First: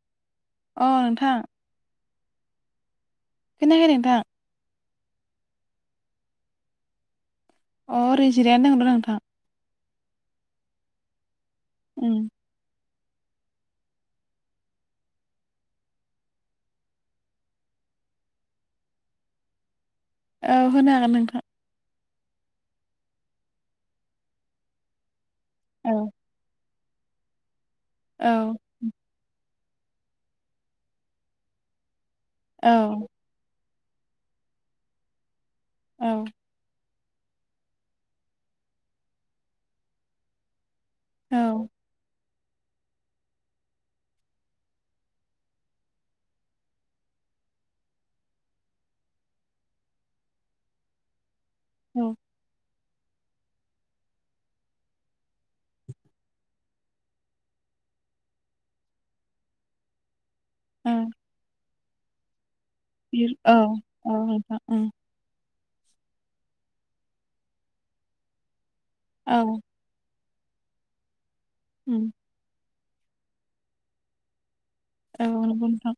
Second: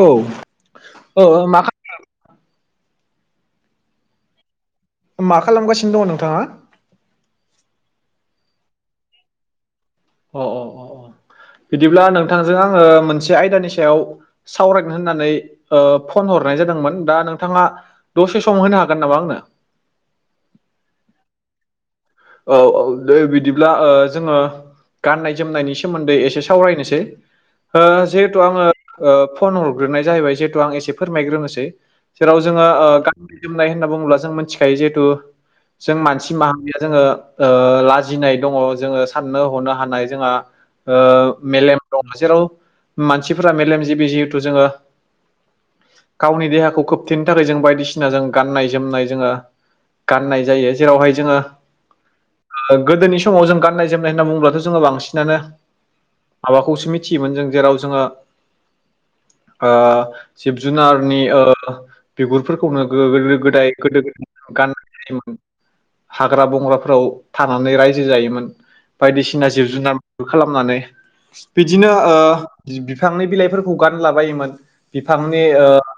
औ अ औ नोंथां औ मा खा खोनायाखै नोंथां मा खालामगासिनो दंङ नोंथाङा? अह रै जिरायानो दं नोंथां। अ अ अ अ बिदिब्ला उम नोंथांजों आङो मोनसे आयदानि सायाव सावरायगोन होननानै ओ फन हरनाय जादोंमोन दा नोंथाङा दसे सम होनो हागोन नामा आंनो? औ होनो हागोन नोंथां। औ औ दे बिदिब्ला जोङो गाननाय जोमनायनि औ सोमोन्दै एसे सावरायनोसै। ओ औ जिहेथु आङो फन हरग्रोनाय जाहैबाय जिहेतु आं एसे फोरमायग्रोनोसै। जेराव जोङो औ ओ गाननाय जोमनाय होनना बुङोब्ला जों मिथिखायो जिहेथु जों औ मानसि मा जोङो ओ लाजिनाय दङ जोङो साननो हनो हानाय जोंहा ओ‌ औ मेलेम दं जेराव मानसिफोरा मेलेमजिबि जिहेथु जोङो गावनि देहाखौ खोबथेनो थाखाय जों बायदिसिना जों गाननाय जोमनाय जोङो गाननाय जायो जेरावहाय जोङो अ ओ गोदोनि समाव जों गान्नाय जोमनाय होनना बुङोब्लाथ' जोङो बांसिनानो माबाखौसो मिथियोमोन जों जेराव जोङो ओ जिब औ जुनारनि ओ बिगुरफोरखौनो गो बिर गोदो औ गोदाय गोदो औ नोंथां उम गाननाय जायोमोन हाग्रा बं बंग्राफोराव थानानै रायजो जायोमोन औ बायदिसिना जिब जुनार खालामनानै बिदिनो उम ओ बिफांनि बिलाइफोरखौ गानलाबायोमोन औ बिफांनि ओ नंगौ नोंथां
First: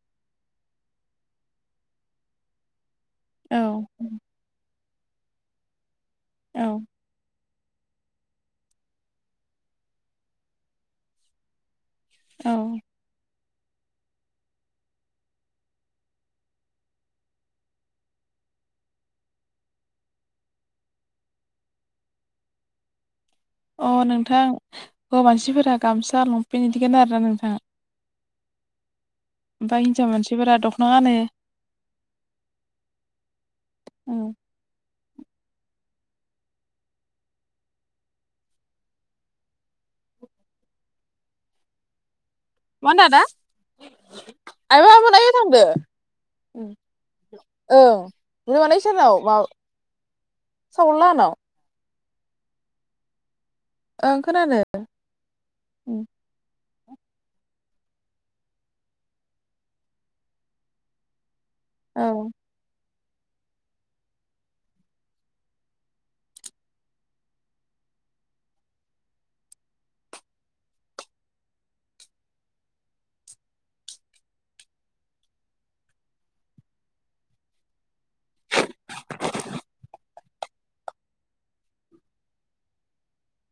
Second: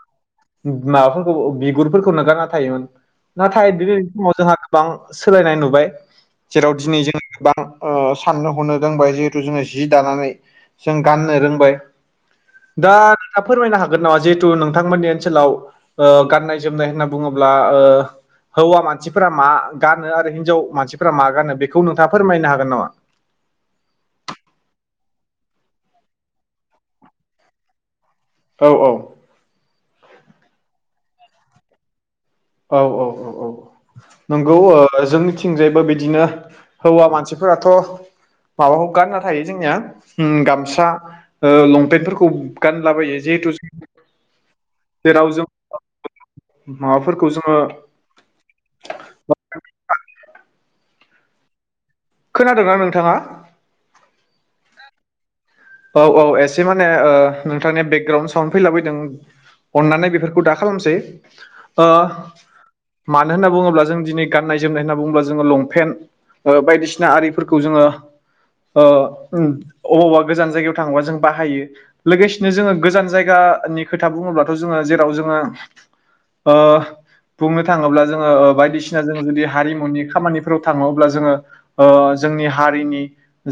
माबाफोरखौ बिगुरफोरखौ गानना थायोमोन। औ नाथाय दिनै औ समाव जोंहा गोबां सोलायनाय नुबाय जेराव दिनै जोङो गोबां साननो हनो रोंबाय जिहेथु जोङो जि दानानै जों गाननो रोंबाय। औ दा फोरमायनो हागोन नामा जिहेथु नोंथांमोननि ओनसोलाव गाननाय ओ जोमनाय होनना बुङोब्ला ओ हौवा मानसिफोरा मा गानो आरो हिनजाव मानसिफोरा मा गानो बेखौ नोंथाङा फोरमायनो हागोन नामा? अह नोंथां हौवा मानसिफोरा गामसा लंपेन्ट बिदि गानो आरोना नोंथां। औ-औ ओमफ्राय हिन्जाव मानसिफोरा दख'ना गानो। औ औ औ औ उम नों गौ ओ जोंनिथिंजायबो बिदिनो हौवा मानसिफोराथ' माबाखौ गानना थायो जोंनिया उम गामसा ओ लंपेन्टफोरखौ मा होनदो गानलाबायो आदा जिहेथु आइ बाबा मोना जेराव ऐयाव जों थांदों माबाफोरखौ जोङो ओ औ [unintelligible] खोनादोंना नोंथाङा? ओं खोनादो। औ औ एसे माने ओ नोंथांनि बेकग्राावउन्ड साउन्ड फैलाबायदों अननानै बेफोरखौ दा खालामसै ओ औ मानो होनना बुङोब्ला जों दिनै गाननाय जोमनाय होनना बुङोब्ला जोङो लंफेन्ट ओ बायदिसिना आरिफोरखौ जोङो ओ उम अबावबा गोजान जायगायाव थाङोबा जों बाहायो। लोगोसेनो जोङो गोजान जायगानि खोथा बुङोब्लाथ' जोङो जेराव जोङो ओ बुंनो थाङोब्ला जोङो ओ बायदिसिना जों जुदि हारिमुनि खामानिफोराव थाङो अब्ला जोङो ओ जोंनि हारिनि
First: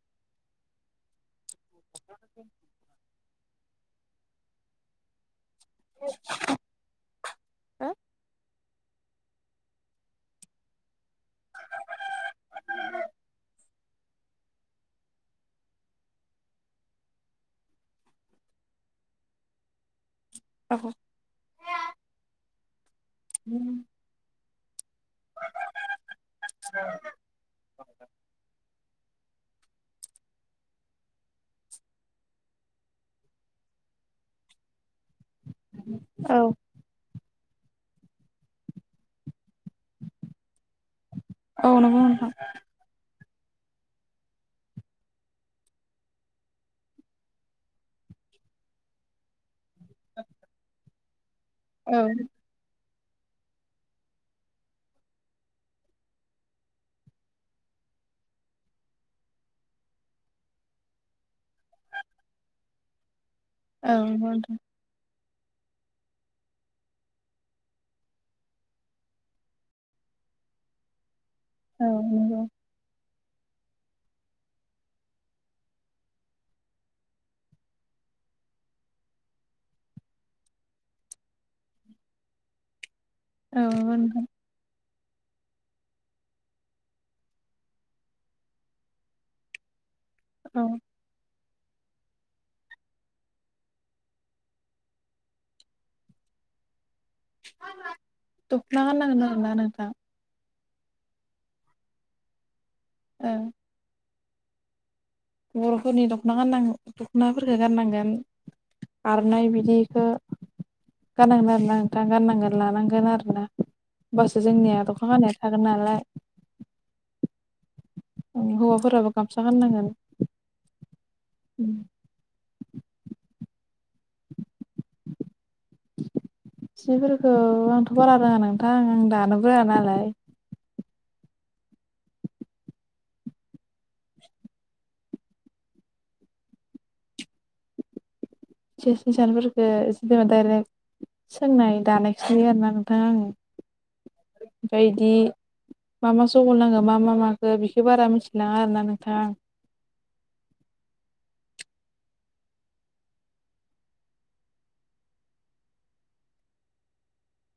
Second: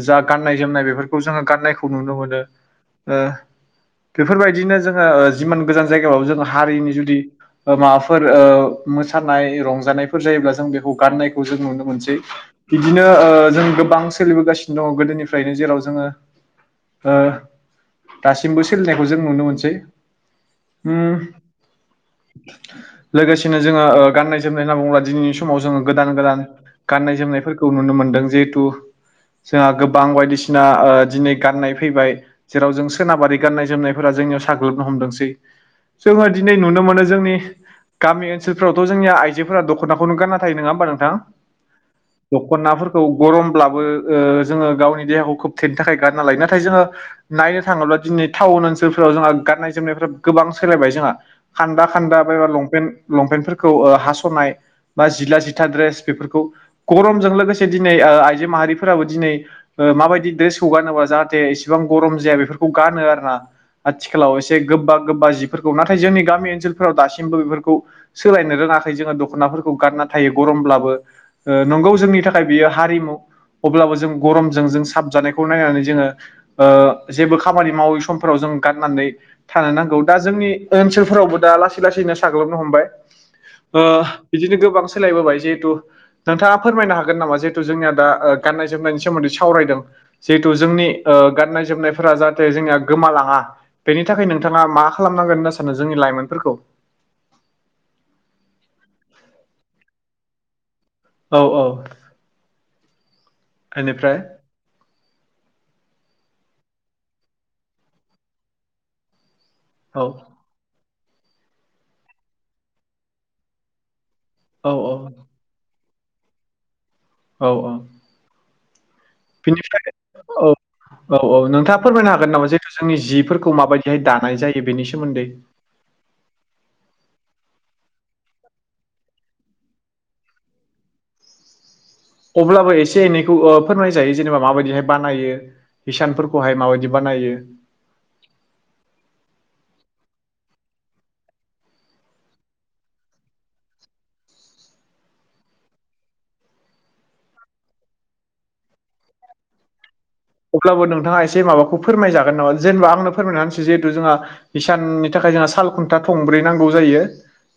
जा गाननाय जोमनाय बेफोरखौ जोङो गाननायखौ नुनो मोनो ओ बेफोरबायदिनो जोङो ओ जिमान गोजान जायगाबाबो जों हारिनि जुदि ओ माबाफोर ओ मोसानाय रंजानायफोर जायोब्ला जों बेखौ गाननायखौ जों नुनो मोनसै। बिदिनो ओ जों गोबां सोलिबोगासिनो दङ गोदोनिफ्रायनो जेराव जोङो ओ दासिमबो सोलिनायखौ जों नुनो मोनसै औ उम लोगोसेनो जोङो ओ गाननाय जोमनाय नांगौ होमबा दिनैनि समाव जों गोदान गोदान गाननाय जोमनायफोर खौ नुनो मोनदों जिहेथु जोंहा गोबां बायदिसिना ओ दिनै गाननाय फैबाय जेराव जों सोनाबारि गाननाय जोमनायफोरा जोंनियाव साग्लोबनो हमदोंसै। जोङो औ दिनै नुनो मोनो जोंनि गामि ओनसोलफ्रावथ' जोंनिया आइजोफोरा दख'नाखौनो गानना थायो नङा होमबा नोंथां? औ नंगौ नोंथां। दखनाफोरखौ गरमब्लाबो ओ जोङो गावनि देहाखौ खोबथेनो थाखाय गानना लायो नाथाय जोङो नायनो थाङोब्ला दिनै थाउन ओनसोलफोराव जोंहा गाननाय जोमनायफोरा गोबां सोलायबाय जोंहा खान्दा औ खान्दा बायबा लंपेन्ट लंपेन्टफोरखौ ओ हास'नाय बा जिला जिथा ड्रेस बेफोरखौ गरमजों लोगोसे दिनै ओ आइजो माहारिफोराबो दिनै ओ माबायदि ड्रेस खौ गानोबा जाहाथे इसेबां गरम जाया बेफोरखौ गानो आरोना, औ नंगौ आथिखालाव नोंथां एसे गोबा गोबा जिफोरखौ नाथाय जोंनि गामि ओनसोलफोराव दासिमबो बेफोरखौ सोलायनो रोङाखै जोङो दख'नाफोरखौ गानना थायो गरमब्लाबो। ओ नंगौ जोंनि थाखाय बियो हारिमु अब्लाबो जों गरमजों जों साबजानायखौ नायनानै जोङो ओ जेबो खामानि मावै समफोराव जों गाननानै थानो नांगौ दा जोंनि ओनसोलफोरावबो दा लासै लासैनो साग्लोबनो हमबाय। औ ओ नंगौ नोंथां बिदिनो गोबां सोलायबोबाय जिहेथु नोंथाङा फोरमायनो हागोन नामा जिहेथु जोंनिया दा ओ गाननाय जोमनायनि सोमोन्दै सावरायदों जिहेथु औ जोंनि ओ गाननाय जोमनायफोरा जाहाथे जोंनिया गोमालाङा बेनि थाखाय नोंथाङा मा खालामनांगोन होनना सानो जोंनि लाइमोनफोरखौ दखना गाननांगोन आरोना नोंथां औ औ ओ इनिफ्राय बर'फोरनि दख'ना गाननां दख'नाफोरखो गाननांगोन आर'नाय बिदि औ ओ गाननांगोन आरोना नोंथा गाननांगोन लानांगोन आरोना होमबासो औ जोंनिया दखना गाननाया थागोन नालाय औ औ। उम हौवाफोराबो गामसा बिनिफ्राय गाननांगोन। औ औ औ नोंथाङा फोरमायनो हागोन नामा जिहेथु जोंनि जिफोरखौ माबायदि बे दानाय जायो बेनि सोमोन्दै सिफोरखौ आंथ' बारा रोङा नोंथां आं दानोबो रोङा नालाय। अब्लाबो एसे एनैखौ ओ फोरमाय जायो जेनेबा माबायदिहाय बानायो। हिसानफोरखौहाय माबायदि बानायो। [unintelligible] सोंनाय दानायखौै नुयो आरोना नोंथां आं ओमफ्राय इदि मा मा सह नांगौ मा मा माखो बेखो बारा मिथिलाङा आरोना नोंथां आं। अब्लाबो नोंथाङा एसे माबाखौ फोरमायजागोन नामा जेनेबा आंनो फोरमायनानै होनसै जिहेथु जोंहा इसाननि थाखाय जोंहा साल खुन्था थंब्रै नांगौ जायो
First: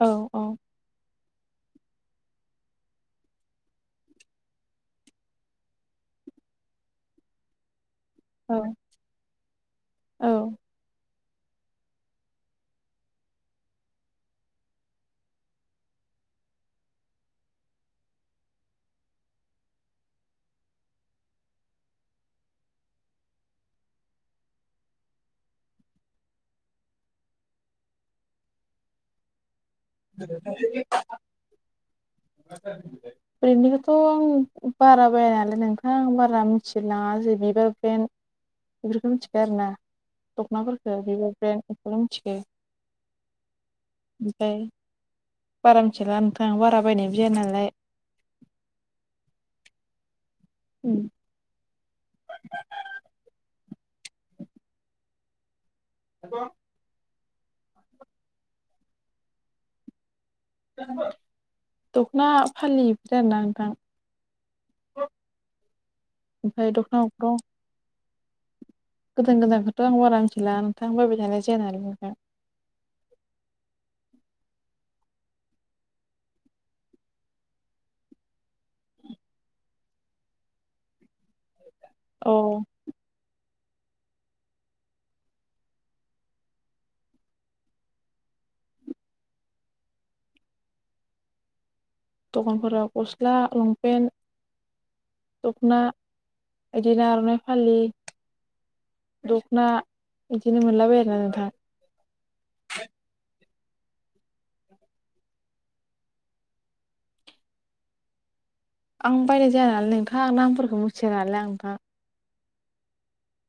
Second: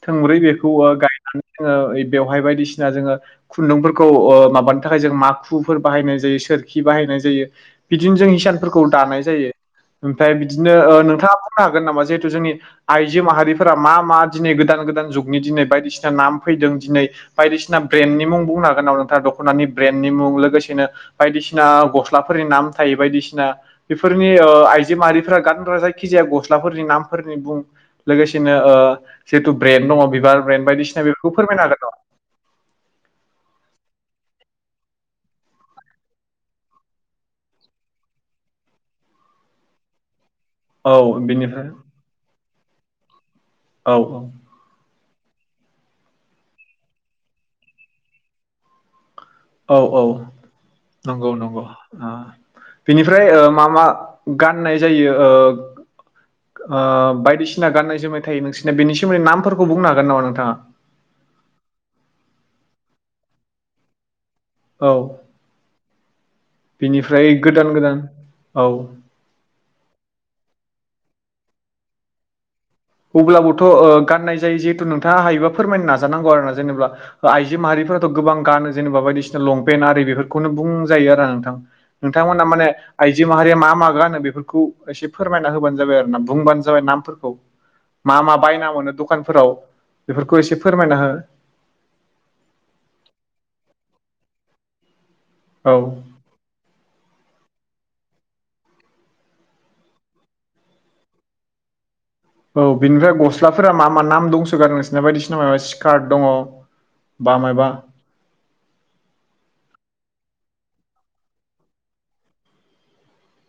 औ थोंब्रै औ बेखौ गायनानै जोङो बेवहाय बायदिसिना जोङो खुन्दुंफोरखौ ओ माबानो थाखाय जों माखुफोर बाहायनाय जायो सोरखि बाहायनाय जायो। बिदिनो जों औ हिसानफोरखौ दानाय जायो औ ओमफ्राय बिदिनो ओ नोंथाङा बुंनो हागोन नामा जिहेथु जोंनि आइजो माहारिफोरा मा मा दिनै गोदान गोदान जुगनि दिनै बायदिसिना नाम फैदों दिनै बायदिसिना ब्रेन्डनि मुं बुंनो हागोन नामा नोंथांआ दख'नानि ब्रेन्डनि मुं लोगोसेनो बायदिसिना गस्ला स्लाफोरनि नाम थायो बायदिसिना बेफोरनि ओ आइजो माहारिफोरा गानग्रा जायखिजाया गस्लाफोरनि नामफोरनि बुं लोगोसेनो ओ जिथु ब्रेन्ड दङ बिबार ब्रेन्ड बायदिसिना बेफोरखौ फोरमायनो हागोन नामा? [inaudible] ब्रेनडनिखौथ' आं बारा बायानालाय नोंथां आं बारा मिथिलायलाङा जे बिबार ब्रेन्ड बेफोरखौ मिथिखाया आरोना। हागोन नामा? दखनाफोरखौ औ बिबार ब्रेन्ड बेनिफ्राय बेखौल मिथिगौ। औ ओमफ्राय बारा मिथिला नोंथां बारा बायनायबो जाया नालाय। औ औ। उम। नंगौ नंगौ ओ बेनिफ्राय ओ मा मा गाननाय जायो ओ [inaudible] ओ बायदिसिना गाननाय जोमनाय थायो नोंसिना बेनि सोमोन्दै नामफोरखौ बुंनो हागोन नामा नोंथाङा? दख'ना फालि बिदि आरोना नोंथां। औ। ओमफ्राय दख'ना बेनिफ्राय अग्रं गोदान गोदान औ गोदान गोदानखौथ' आं बारा मिथिला नोंथां बायबाय थानाय जाया नालाय नोंथां अब्लाबोथ' ओ गाननाय जायो जिहेथु नोंथाङा हायोबा फोरमायनो नाजानांगौ आरोना जेनेबा आइजो माहारिफोरा गोबां गानो जेनेबा बायदिसिना लंपेन्ट आरि बेफोरखौनो बुंजायो आरो नोंथां अ नोंथांमोना माने आइजो माहारिया मा मा गानो बेफोरखौ एसे फोरमायना होबानो जाबाय आरोना बुंबानो जाबाय नामफोरखौ मा मा बायना मोनो दखानफोराव बेफोरखौ एसे फोरमायना हो दखानफोराव गस्ला लंपेन्ट औ दख'ना बिदिनो आर'नाइ फालि दख'ना बिदिनो मोनलाबायो आरोना नोंथां औ बेनिफ्राय गस्लाफोरा मा मा नाम दंसोगारो नोंसोरना बायदिसिना मा स्कार्ट दङ बा मायबा आं बायनाय जाया नालाय नोंथां नामफोरखौ मिथिया नालाय नोंथां।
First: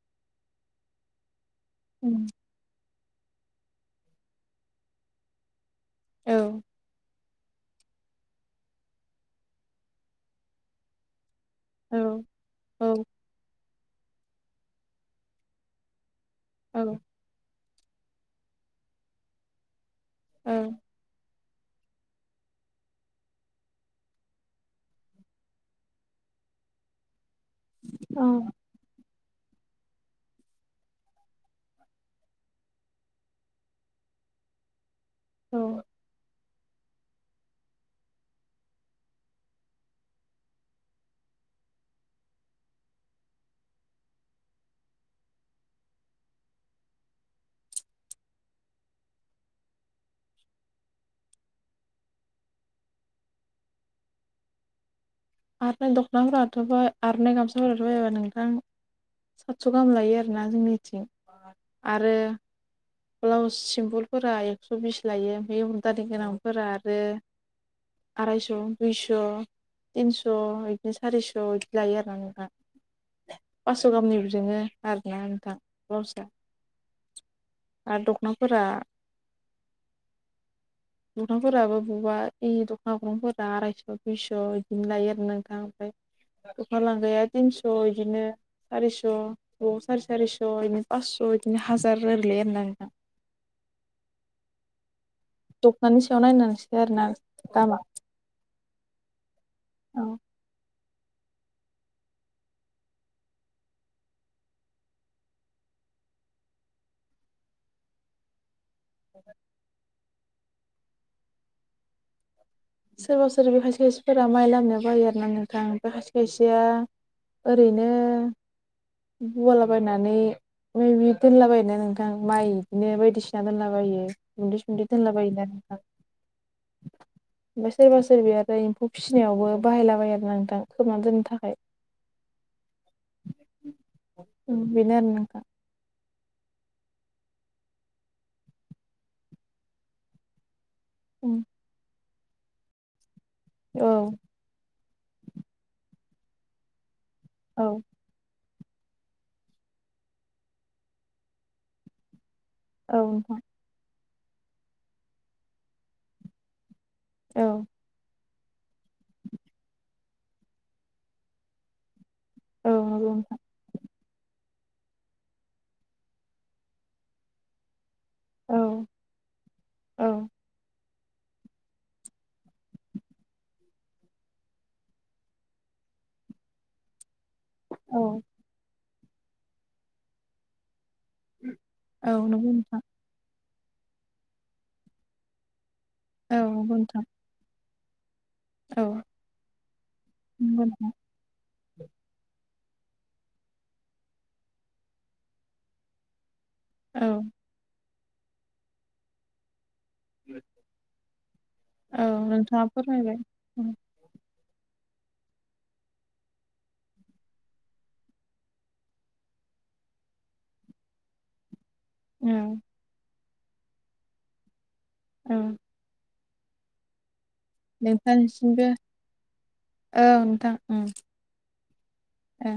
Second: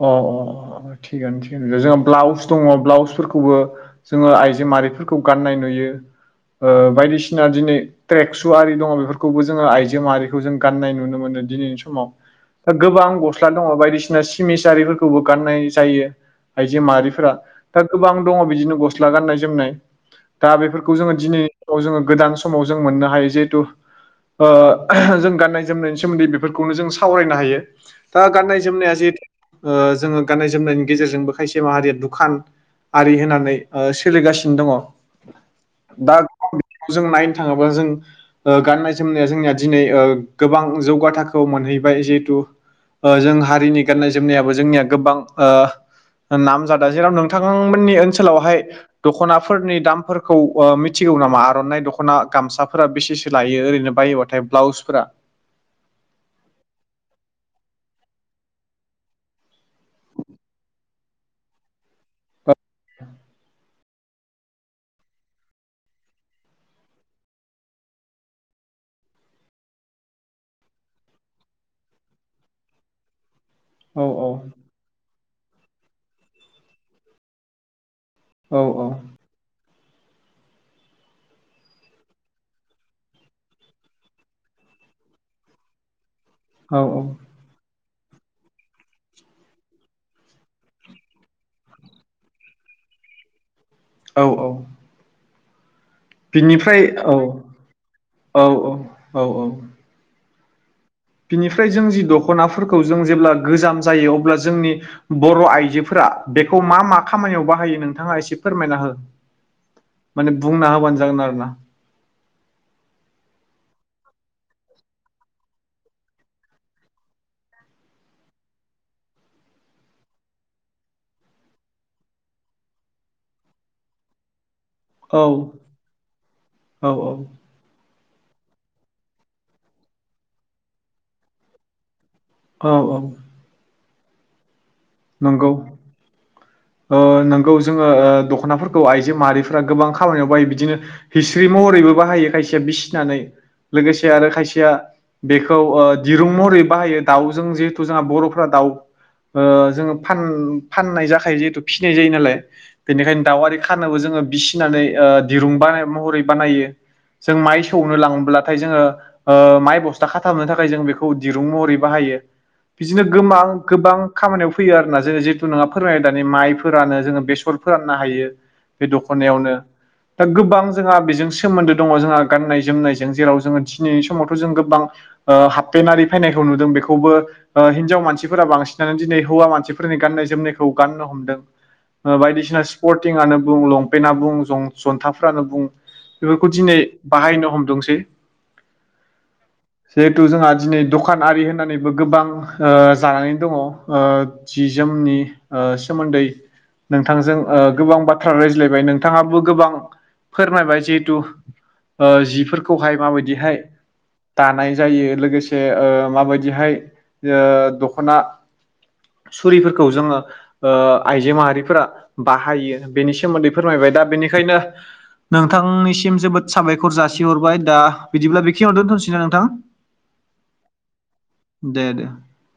अ अ अ थिगानो थि जोंहा ब्लाउस दङ ब्लाउसफोरखौबो जोङो आइजो माहारिफोरखौ गाननाय नुयो। औ ओ बायदिसिना दिनै ट्रेक्सु आरि दङ बेफोरखौबो जोङो आइजो माहारिखौ जों गाननाय नुनो मोनो दिनै समाव दा औ गोबां गस्ला दङ बायदिसिना सिमिस आरिफोरखौबो गाननाय जायो। आइजो औ माहारिफोरा दा गोबां दङ बिदिनो गस्ला गाननाय जोमनाय। दा बेफोरखौ जोंङो दिनैनि जोङो गोदान समाव जों मोननो हायो जिहेथु ओ जों गान्नाय जोमनायनि सोमोन्दै बेफोरखौनो जों सावरायनो हायो। औ दा गाननाय जोमनाया जिहेथु ओ जोङो गाननाय जोमनायनि गेजेरजोंबो खायसे माहारिया दुखान आरि होनानै सोलिगासिनो दङ' औ दा जों नायनो थांङोबा जों ओ गाननाय जोमनाया जोंनिया दिनै ओ गोबां जौगााथखौ मोनहैबाय जिहेथु जों हारिनि गाननाय जोमनायाबो जोंनिया गोबां ओ नामजादा जेराव नोंथांमोननि ओनसोलावहाय दख'नाफोरनि दामफोरखौ मिथिगौ नामा आर'नाइ दख'ना गामसाफोरा बेसेसो लायो ओरैनो बायोबा ब्लाउसफोरा आरनाय दख'नाफोराथ' आरनाय गामसाफोराथ' बायोबा नोंथां सातस' गाहाम लायो आरोना जोंनिथिं आरो औ ब्लाउस सिम्पोलफोरा एक्स' बिस लायो ओमफ्राय एम्ब्र'दारि गोनांफोरा आरो आरायस' दुइस' थिनस' बिदिनो सारिस' बिदि लायो आरो नोंथां फास्स' औ औ गाहामनिबो दोंङो। आरोना नोंथां ब्लाउसआ आरो औ दख'नाफोरा दखांफोराबो बबेबा इ दख'ना अग्रंफोरा आरायस' दुइस' बिदिनो लायो आरो ना नोंथां ओमफाय औ दफ लांगाया थिनस' इदिनो सारिस' अबावा सारि सारिस' बिदिनो फासस' बिदिनो हाजार ओरै लायो आरो ना नोंथां औ औ दखनानि सायाव नायनानैसो बिनिफ्राय आरोना औ दामा औ औ औ औ औ बिनिफ्राय जों जि दख'नाफोरखौ जों जेब्ला गोजाम जायो अब्ला जोंनि बर' आइजोफोरा बेखौ मा मा खामानियाव बाहायो नोंथाङा एसे फोरमायना हो माने बुंना होबानो जागोन आरो ना सोरबा सोरबि खायसे खायसेफोरा माइ लामनो बायो आर ना नोंथां बे खायसे खायसेया ओरैनो उवालाबायनानै मै बि दोनलाबायायोना नोंथां माइ इदिनो बायदिसिना दोनलाबायो गुन्दै सुनदै दोनला औ बायोना नोंथां औ औ ओमफाय सोरबा सोरबायाबो एम्फौ फिनायावबो बाहायलाबायो आरो ना नोंथां खोबना दोननो थाखाय। औ औ। औ बिनो आरोना नोथां। नंगौ ओ नोंगौ जोङो दख'नाफोरखौ आइजो माहारिफोरा गोबां खामानियाव बायो बिदिनो हिस्रि महरैबो बाहायो खायसेया बिसिनानै औ लोगोसे आरो खायसेया बेखौ ओ दिरुं महरै बाहायो दाउजों जिहेथु जोंहा बर'फ्रा दाउ ओ जों फान-फाननाय जाखायो जिहेथु फिनाय जायो नालाय बेनिखायनो दाउ आरि खानोबो जोंङो बिसिनानै ओ दिरुं बानाय महरै बानायो जों माइ सौ नो लांब्लाथाय जोङो ओ माइ बस्था खाथाबनो थाखाय जों बेखौ दिरुं महरै बाहायो। औ बिदिनो नोंथां गोमां गोबां खामानियाव फैयो आरोना जोङो जिथु नोंङा फोरमायो दानि माइ फोरानो जोङो बेसर फोराननो हायो। औ बे दख'नायावनो दा गोबां जोंहा बेजों सोमोन्दो दङ जोंहा गाननाय जोमनायजों जेराव जोङो दिनैनि समावथ' जों गोबां ओ हाबफेेनारि फैनायखौ नुदों बेखौबो ओ हिनजाव औ मानसिफोरा बांसिनानो दिनै हौवा मानसिफोरनि गाननाय जोमनायखौ गाननो हमदों नंगौ बायदिसिना नोंथां स्पर्टिंआनो बुं लंपेन्टना बुं जं-जन्थाफ्रानो बुं औ औ बेफोरखौ नंगौ दिनै नोंथां बाहायनो हमदोंसै औ जिहेथु जोंहा नंगौ नोंथां औ नंगौ दिनै नोंथां द दखान आरि होनानैबो गोबां ओ जानानै दङ। ओ जि जोमनि ओ सोमोन्दै नोंथांजों ओ गोबां बाथ्रा रायज्लायबाय नोंथाङाबो गोबां। फोरमायबाय जिहेतु ओ औ औ नोंथाङा जिफोरखौहाय फोरमायबाय माबायदिहाय औ दानाय जायो लोगोसे ओ माबायदिहाय ओ दख'ना सुरिफोरखौ जोङो ओ आइजो माहारिफोरा बाहायो बेनि सोमोन्दै फोरमायबाय दा बेनिखायनो औ नोंथांनिसिम जोबोद साबायखर जासिहरबाय। दा बिदिब्ला नोंथांनिसिमबो बेखियाव दोनथ'सैना नोंथां औ दे दे। ओ।